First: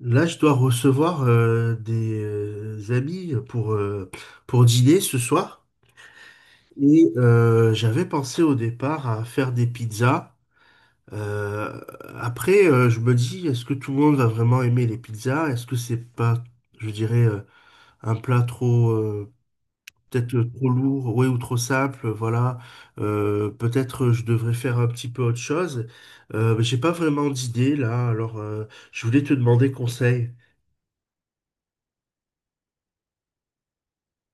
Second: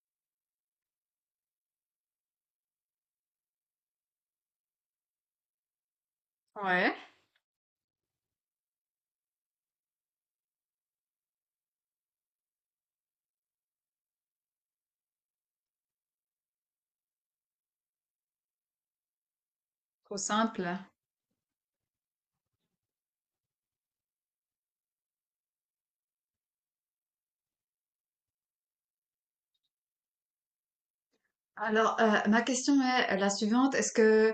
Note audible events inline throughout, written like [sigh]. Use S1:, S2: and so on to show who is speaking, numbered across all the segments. S1: Là, je dois recevoir des amis pour dîner ce soir.
S2: Ouais,
S1: Et j'avais pensé au départ à faire des pizzas. Euh, je me dis, est-ce que tout le monde va vraiment aimer les pizzas? Est-ce que c'est pas, je dirais, un plat trop,
S2: trop
S1: peut-être trop
S2: simple.
S1: lourd, ouais, ou trop simple, voilà. Peut-être je devrais faire un petit peu autre chose. Mais j'ai pas vraiment d'idée là, alors je voulais te demander conseil.
S2: Alors, ma question est la suivante. Est-ce que,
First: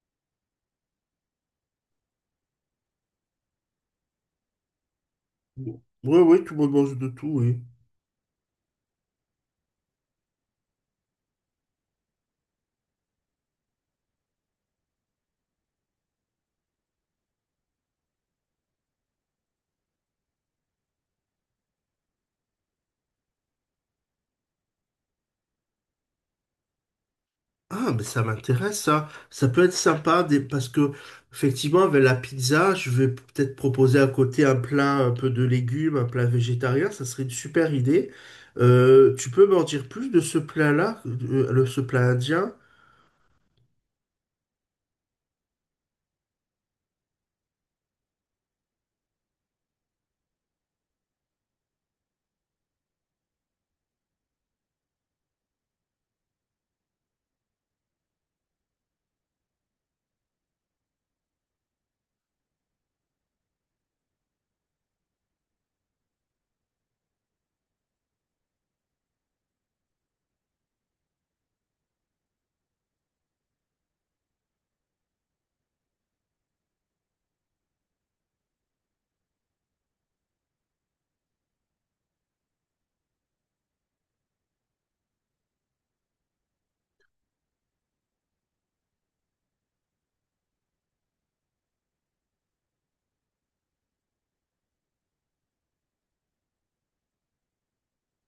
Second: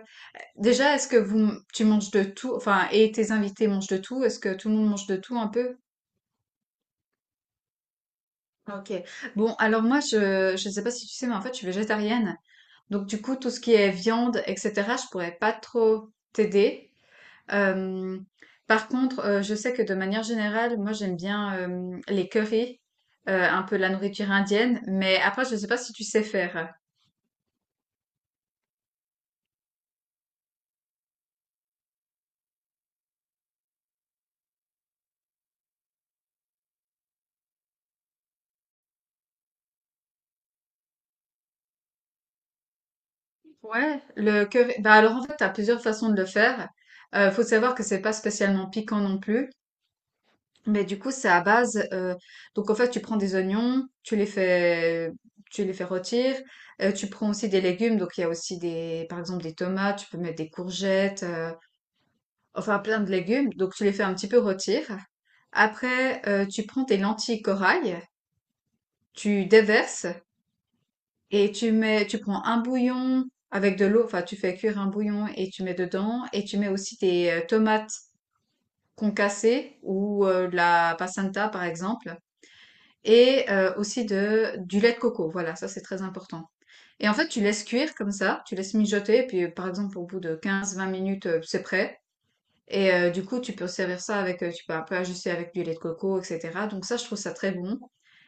S2: déjà, est-ce que vous, tu manges de tout, enfin, et tes invités mangent de tout? Est-ce que tout le monde mange de tout un peu?
S1: Oui, oui, tout le monde mange de tout, oui.
S2: Ok. Bon, alors moi, je sais pas si tu sais, mais en fait, je suis végétarienne. Donc, du coup, tout ce qui est viande, etc., je pourrais pas trop t'aider. Euh, Par contre, je sais que de manière générale, moi, j'aime bien les currys, un peu la nourriture indienne, mais après, je sais pas si tu sais faire.
S1: Ah, mais ça m'intéresse, ça. Ça peut être sympa parce que, effectivement, avec la pizza, je vais peut-être proposer à côté un plat un peu de légumes, un plat végétarien. Ça serait une super idée. Tu peux m'en dire plus de ce plat-là, ce plat indien?
S2: Ouais, le que bah alors en fait, t'as plusieurs façons de le faire. Faut savoir que c'est pas spécialement piquant non plus, mais du coup, c'est à base. Donc en fait, tu prends des oignons, tu les fais rôtir. Tu prends aussi des légumes, donc il y a aussi des, par exemple des tomates, tu peux mettre des courgettes, enfin plein de légumes. Donc tu les fais un petit peu rôtir. Après, tu prends tes lentilles corail, tu déverses. Et tu mets, tu prends un bouillon avec de l'eau, enfin tu fais cuire un bouillon et tu mets dedans, et tu mets aussi tes tomates concassées ou de la passata par exemple, et aussi de, du lait de coco, voilà, ça c'est très important. Et en fait tu laisses cuire comme ça, tu laisses mijoter, et puis par exemple au bout de 15 20 minutes c'est prêt. Et du coup tu peux servir ça avec, tu peux un peu ajuster avec du lait de coco, etc. Donc ça je trouve ça très bon.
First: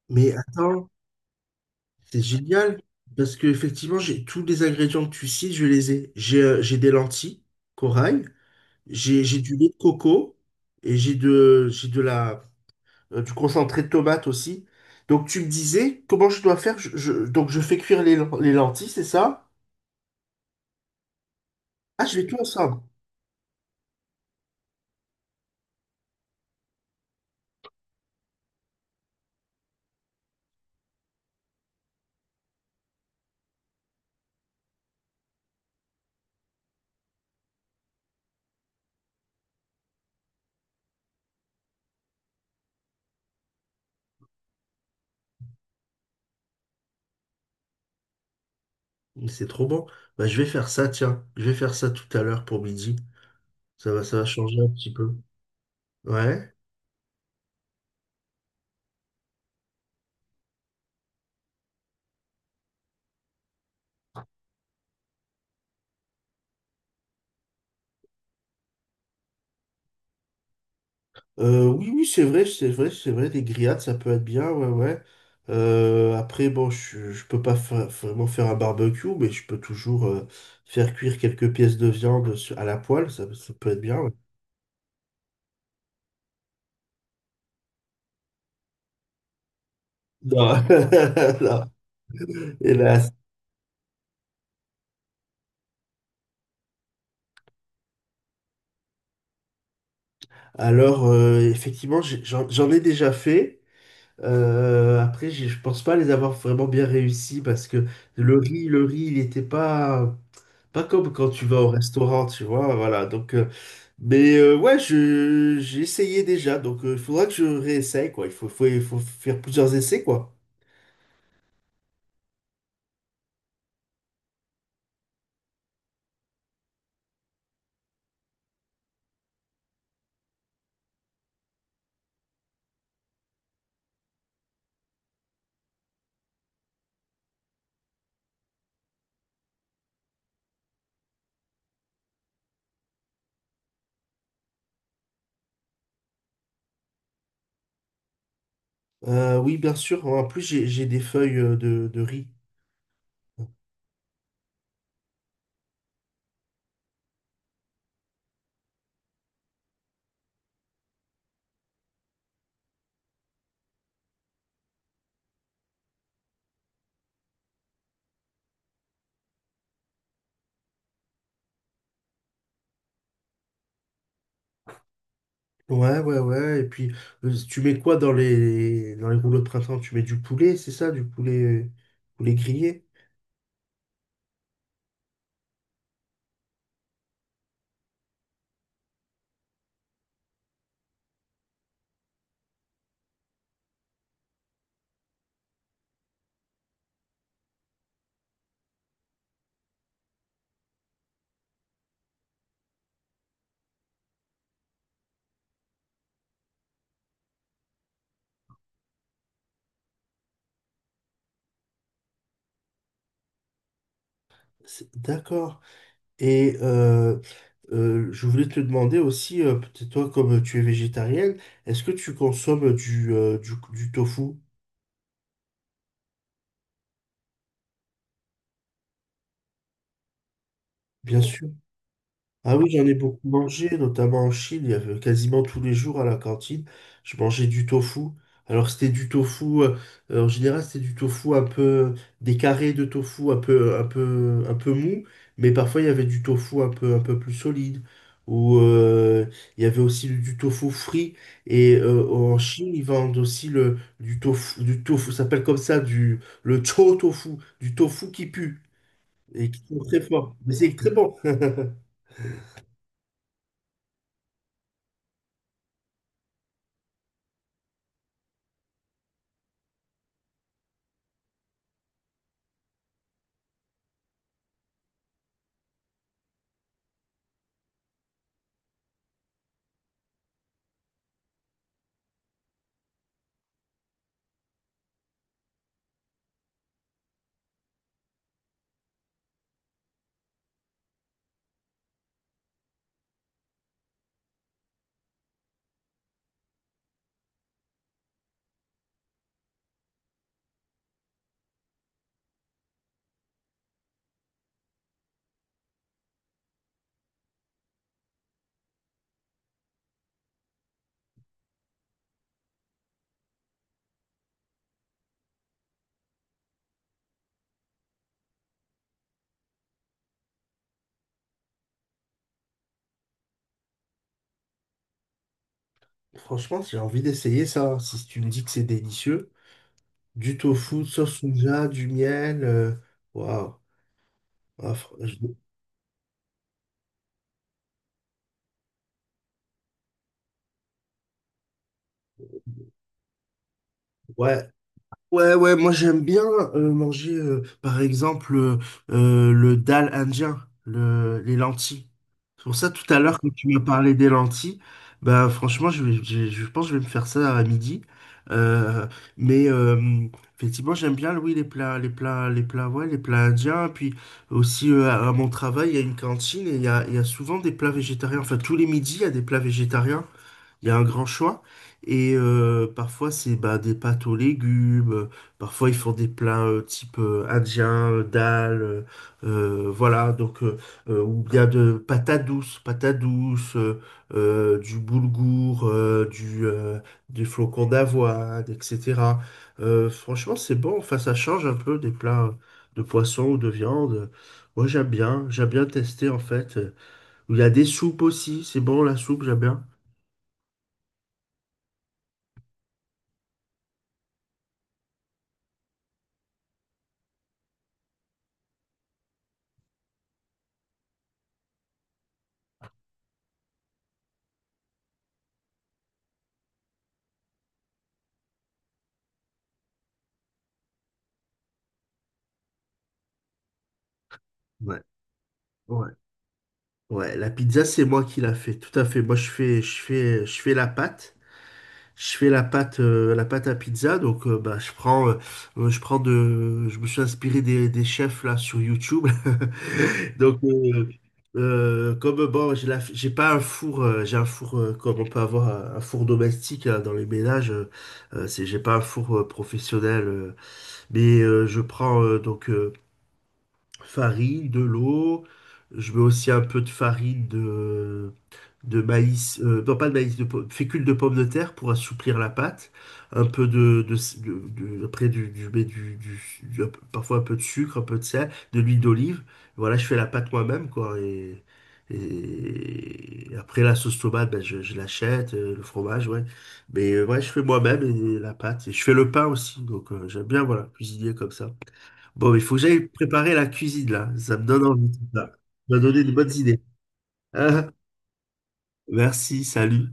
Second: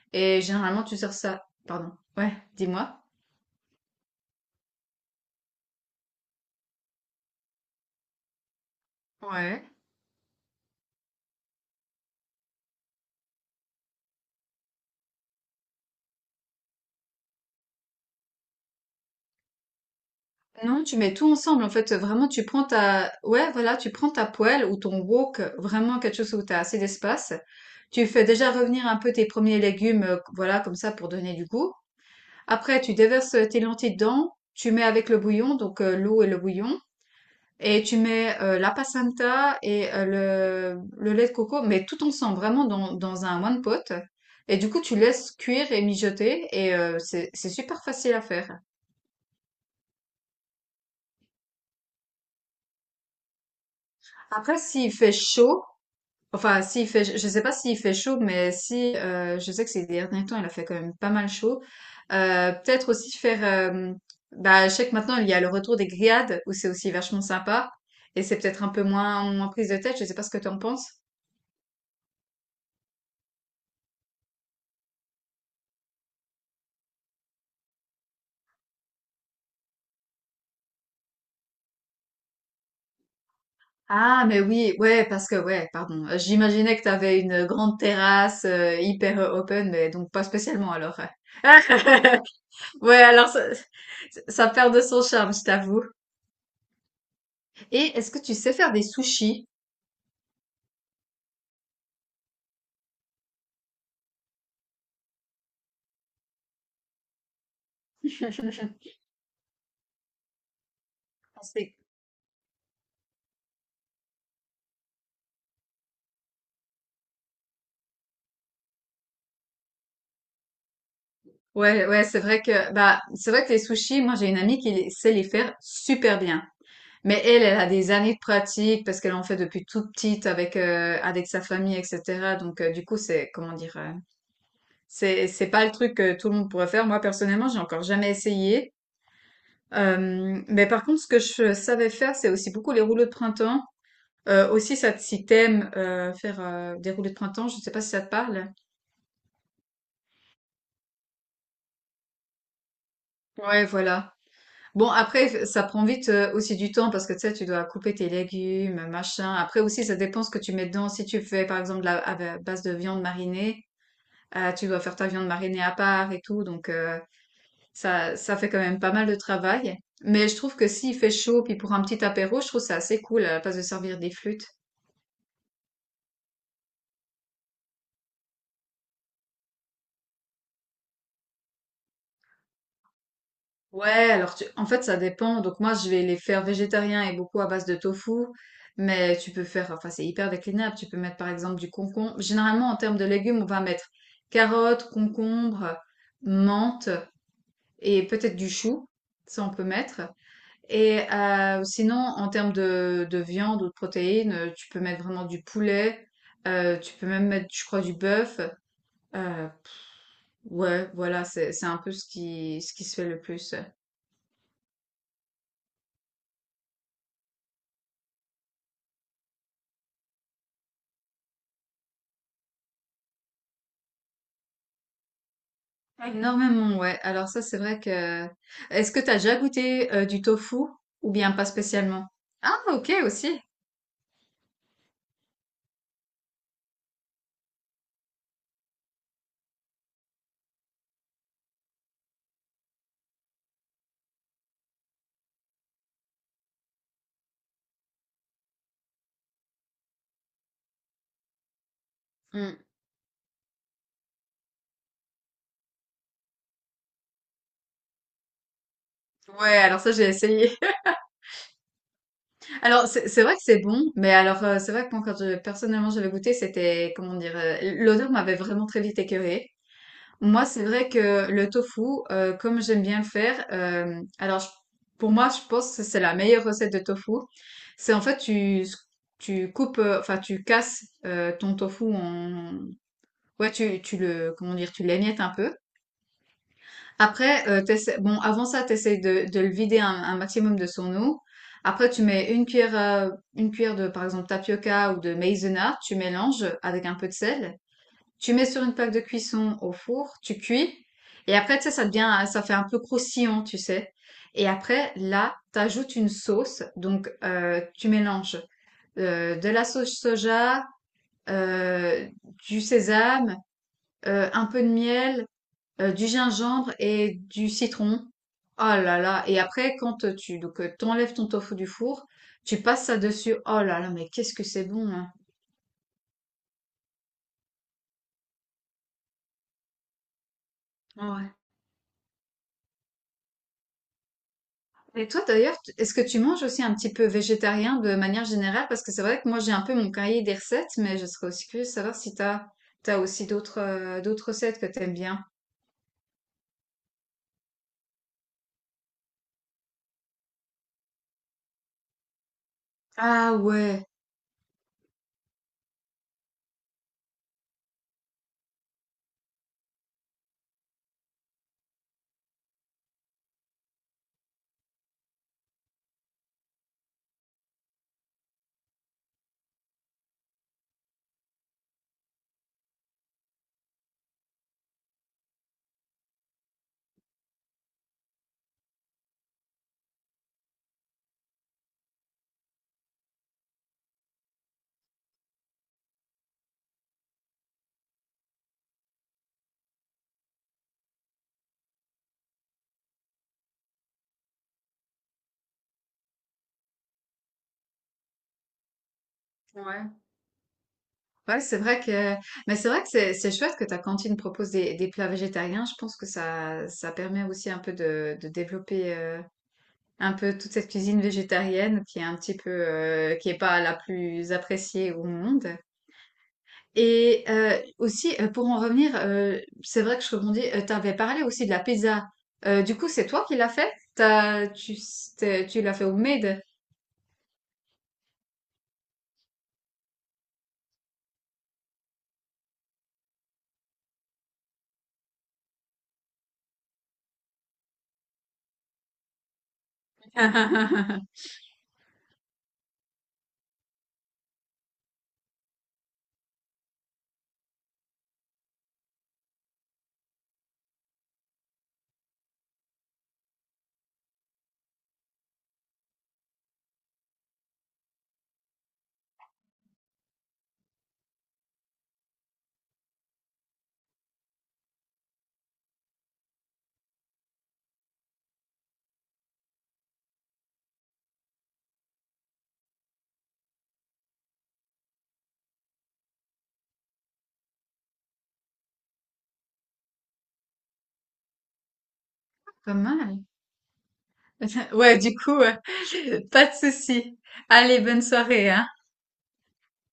S1: Mais
S2: Et généralement
S1: attends,
S2: tu sers ça, pardon,
S1: c'est
S2: ouais,
S1: génial
S2: dis-moi.
S1: parce que, effectivement, j'ai tous les ingrédients que tu cites, je les ai. J'ai des lentilles, corail, j'ai du
S2: Ouais.
S1: lait de coco et j'ai de la. Du concentré de tomate aussi. Donc tu me disais comment je dois faire. Donc je fais cuire les lentilles, c'est ça?
S2: Non, tu mets tout ensemble. En fait,
S1: Ah, je vais
S2: vraiment,
S1: tout
S2: tu prends
S1: ensemble.
S2: ta, ouais, voilà, tu prends ta poêle ou ton wok, vraiment quelque chose où tu as assez d'espace. Tu fais déjà revenir un peu tes premiers légumes, voilà, comme ça, pour donner du goût. Après, tu déverses tes lentilles dedans. Tu mets avec le bouillon, donc l'eau et le bouillon. Et tu mets la passata et le lait de coco, mais tout ensemble, vraiment dans, dans un one pot. Et du coup, tu laisses cuire et mijoter. Et c'est super facile à faire.
S1: Mais c'est trop bon. Bah, je vais faire ça, tiens. Je vais faire ça tout à l'heure pour midi. Ça va
S2: Après,
S1: changer un
S2: s'il
S1: petit
S2: fait
S1: peu.
S2: chaud,
S1: Ouais.
S2: enfin, s'il fait, je sais pas s'il fait chaud, mais si, je sais que ces derniers temps, il a fait quand même pas mal chaud. Peut-être aussi faire, euh, bah, je sais que maintenant, il y a le retour des grillades, où c'est aussi vachement sympa. Et c'est peut-être un peu moins, moins prise de tête, je sais pas ce que tu en penses.
S1: Oui, oui, c'est vrai, c'est vrai, c'est vrai. Des grillades, ça peut être bien, ouais, ouais. Après, bon, je peux pas vraiment faire un barbecue, mais je peux toujours faire cuire quelques pièces de viande à la poêle. Ça peut être bien, ouais.
S2: Ah, mais oui, ouais, parce que, ouais, pardon. J'imaginais que t'avais une grande terrasse, hyper open, mais donc pas
S1: Non.
S2: spécialement, alors.
S1: [laughs] Non.
S2: [laughs]
S1: Et
S2: Ouais,
S1: là,
S2: alors ça perd de son charme, je t'avoue. Et est-ce que tu sais faire des sushis?
S1: alors, effectivement, j'en ai déjà fait. Après, je pense pas les avoir vraiment bien réussi parce que
S2: [laughs]
S1: le riz, il était pas, pas comme quand tu vas au
S2: C'est
S1: restaurant, tu vois. Voilà. Mais ouais, j'ai essayé déjà. Donc, il faudra que je réessaye, quoi. Il faut faire plusieurs essais, quoi.
S2: ouais, ouais, c'est vrai que bah c'est vrai que les sushis, moi j'ai une amie qui les- sait les faire super bien. Mais elle, elle a des années de pratique parce qu'elle en fait depuis toute petite avec avec sa famille, etc. Donc du coup c'est comment dire, c'est pas le truc que tout le monde pourrait faire. Moi personnellement, j'ai encore jamais essayé. Mais par contre, ce que je savais faire, c'est aussi beaucoup les rouleaux de printemps. Aussi, ça, te- si t'aimes faire des rouleaux de printemps, je sais pas si ça te parle.
S1: Oui, bien sûr. En plus, j'ai des feuilles de riz.
S2: Ouais, voilà. Bon, après, ça prend vite aussi du temps parce que tu sais, tu dois couper tes légumes, machin. Après aussi, ça dépend ce que tu mets dedans. Si tu fais, par exemple, de la, à ba- base de viande marinée, tu dois faire ta viande marinée à part et tout. Donc, ça, ça fait quand même pas mal de travail. Mais je trouve que s'il fait chaud, puis pour un petit apéro, je trouve ça assez cool à la place de servir des flûtes.
S1: Ouais, ouais, ouais. Et puis, tu mets quoi dans dans les rouleaux de printemps? Tu mets du poulet, c'est ça? Poulet grillé?
S2: Ouais, alors tu... en fait, ça dépend. Donc moi, je vais les faire végétariens et beaucoup à base de tofu. Mais tu peux faire, enfin, c'est hyper déclinable. Tu peux mettre par exemple du concombre. Généralement, en termes de légumes, on va mettre carottes, concombre, menthe et peut-être du chou. Ça, on peut mettre. Et sinon, en termes de viande ou de protéines, tu peux mettre vraiment du poulet. Tu peux même mettre, je crois, du bœuf. Euh, ouais, voilà, c'est un peu ce qui se fait le plus.
S1: D'accord. Et je voulais te demander aussi, peut-être toi, comme tu es végétarienne, est-ce que tu consommes du tofu?
S2: Énormément, ouais. Alors ça, c'est vrai que... Est-ce que t'as déjà goûté du tofu ou
S1: Bien
S2: bien pas
S1: sûr.
S2: spécialement?
S1: Ah
S2: Ah,
S1: oui, j'en
S2: ok,
S1: ai beaucoup
S2: aussi.
S1: mangé, notamment en Chine. Il y avait quasiment tous les jours à la cantine, je mangeais du tofu. Alors c'était du tofu, en général c'était du tofu un peu, des carrés de tofu un peu, un peu mou, mais parfois il y avait du tofu un peu plus solide. Ou il y avait aussi du tofu frit. Et en
S2: Mm.
S1: Chine, ils vendent aussi du tofu, ça s'appelle comme ça, du, le chou tofu, du tofu qui pue et
S2: Ouais,
S1: qui
S2: alors
S1: est
S2: ça,
S1: très
S2: j'ai
S1: fort. Mais
S2: essayé.
S1: c'est très bon. [laughs]
S2: [laughs] Alors, c'est vrai que c'est bon, mais alors, c'est vrai que moi, quand je- personnellement, j'avais goûté, c'était, comment dire, l'odeur m'avait vraiment très vite écœurée. Moi, c'est vrai que le tofu, comme j'aime bien le faire, alors, je- pour moi, je pense que c'est la meilleure recette de tofu. C'est en fait, tu coupes, enfin, tu casses ton tofu en, ouais, tu le, comment dire, tu l'émiettes un peu. Après, t'essaies- bon, avant ça, t'essayes de le vider un maximum de son eau. Après, tu mets une cuillère de, par exemple, tapioca ou de maïzena, tu mélanges avec un peu de sel. Tu mets sur une plaque de cuisson au four, tu cuis. Et après, tu sais, ça devient, ça fait un peu croustillant, tu sais. Et après, là, t'ajoutes une sauce. Donc, tu mélanges de la sauce soja, euh, du sésame, un peu de miel du gingembre et du citron. Oh là là. Et après, quand tu donc, t'enlèves ton tofu du four, tu passes ça dessus. Oh là là, mais qu'est-ce que c'est bon, hein.
S1: Franchement, j'ai envie d'essayer ça, hein. Si tu me dis que c'est délicieux, du tofu, sauce
S2: Ouais.
S1: soja, du miel, waouh. Ah, fr-
S2: Et toi
S1: je-
S2: d'ailleurs, t- est-ce que tu manges aussi un petit peu végétarien de manière générale? Parce que c'est vrai que moi j'ai un peu mon cahier des recettes, mais je serais aussi curieuse de savoir si t'as aussi d'autres d'autres
S1: Ouais,
S2: recettes que t'aimes bien.
S1: ouais, ouais, moi j'aime bien manger par exemple le dal indien, les lentilles. C'est pour ça tout à l'heure quand
S2: Ah
S1: tu m'as
S2: ouais.
S1: parlé des lentilles, bah franchement je pense que je vais me faire ça à midi. Euh, mais effectivement j'aime bien oui les plats, ouais, les plats indiens. Puis aussi à mon travail il y a une cantine et il y a souvent des plats végétariens. Enfin tous les midis il y a des plats végétariens. Il y a un grand choix. Et parfois, c'est bah, des pâtes aux légumes. Parfois, ils font des plats type indien, dal. Voilà. Donc, ou bien de patates douces, du boulgour, du flocon d'avoine, etc. Franchement, c'est bon. Enfin, ça change un peu des plats de poisson ou de viande. Moi, j'aime bien. J'aime bien tester, en fait. Il y a des soupes aussi. C'est bon, la soupe, j'aime bien.
S2: Ouais. Ouais, c'est vrai que, mais c'est vrai que c'est chouette que ta cantine propose des plats végétariens. Je pense que ça permet aussi un peu de développer un peu toute cette cuisine végétarienne qui est un petit peu, qui est pas la plus appréciée au monde. Et aussi, pour en revenir, c'est vrai que je rebondis, t'avais parlé aussi de la pizza. Du coup, c'est toi qui l'as fait? T'as, tu,
S1: Ouais.
S2: t'es- tu l'as fait
S1: Ouais.
S2: au made?
S1: Ouais, la pizza, c'est moi qui la fais, tout à fait. Moi, je fais la pâte. Je fais la pâte à pizza. Donc, bah, je prends de, je me suis inspiré des chefs là sur YouTube. [laughs] Donc,
S2: [laughs]
S1: comme bon, j'ai pas un four, j'ai un four comme on peut avoir un four domestique hein, dans les ménages. C'est, j'ai pas un four professionnel, mais je prends farine, de l'eau. Je mets aussi un peu de farine de maïs, non pas de maïs, de fécule de pomme de terre pour assouplir la pâte, un peu de- de- après du, mais du- un peu- parfois un peu de sucre, un peu de sel, de l'huile d'olive. Voilà, je fais la pâte moi-même, quoi. Et après la sauce tomate, ben, je l'achète, le fromage, ouais. Mais ouais, je fais moi-même et la pâte. Et je fais le pain aussi, donc j'aime bien, voilà, cuisiner comme ça. Bon, il faut que
S2: Pas
S1: j'aille
S2: mal.
S1: préparer la cuisine, là. Ça me donne
S2: [laughs]
S1: envie,
S2: Ouais,
S1: tout
S2: du
S1: ça. Ça
S2: coup, euh,
S1: m'a donné de
S2: [laughs]
S1: bonnes
S2: pas de
S1: idées.
S2: souci. Allez, bonne soirée, hein.
S1: [laughs] Merci, salut.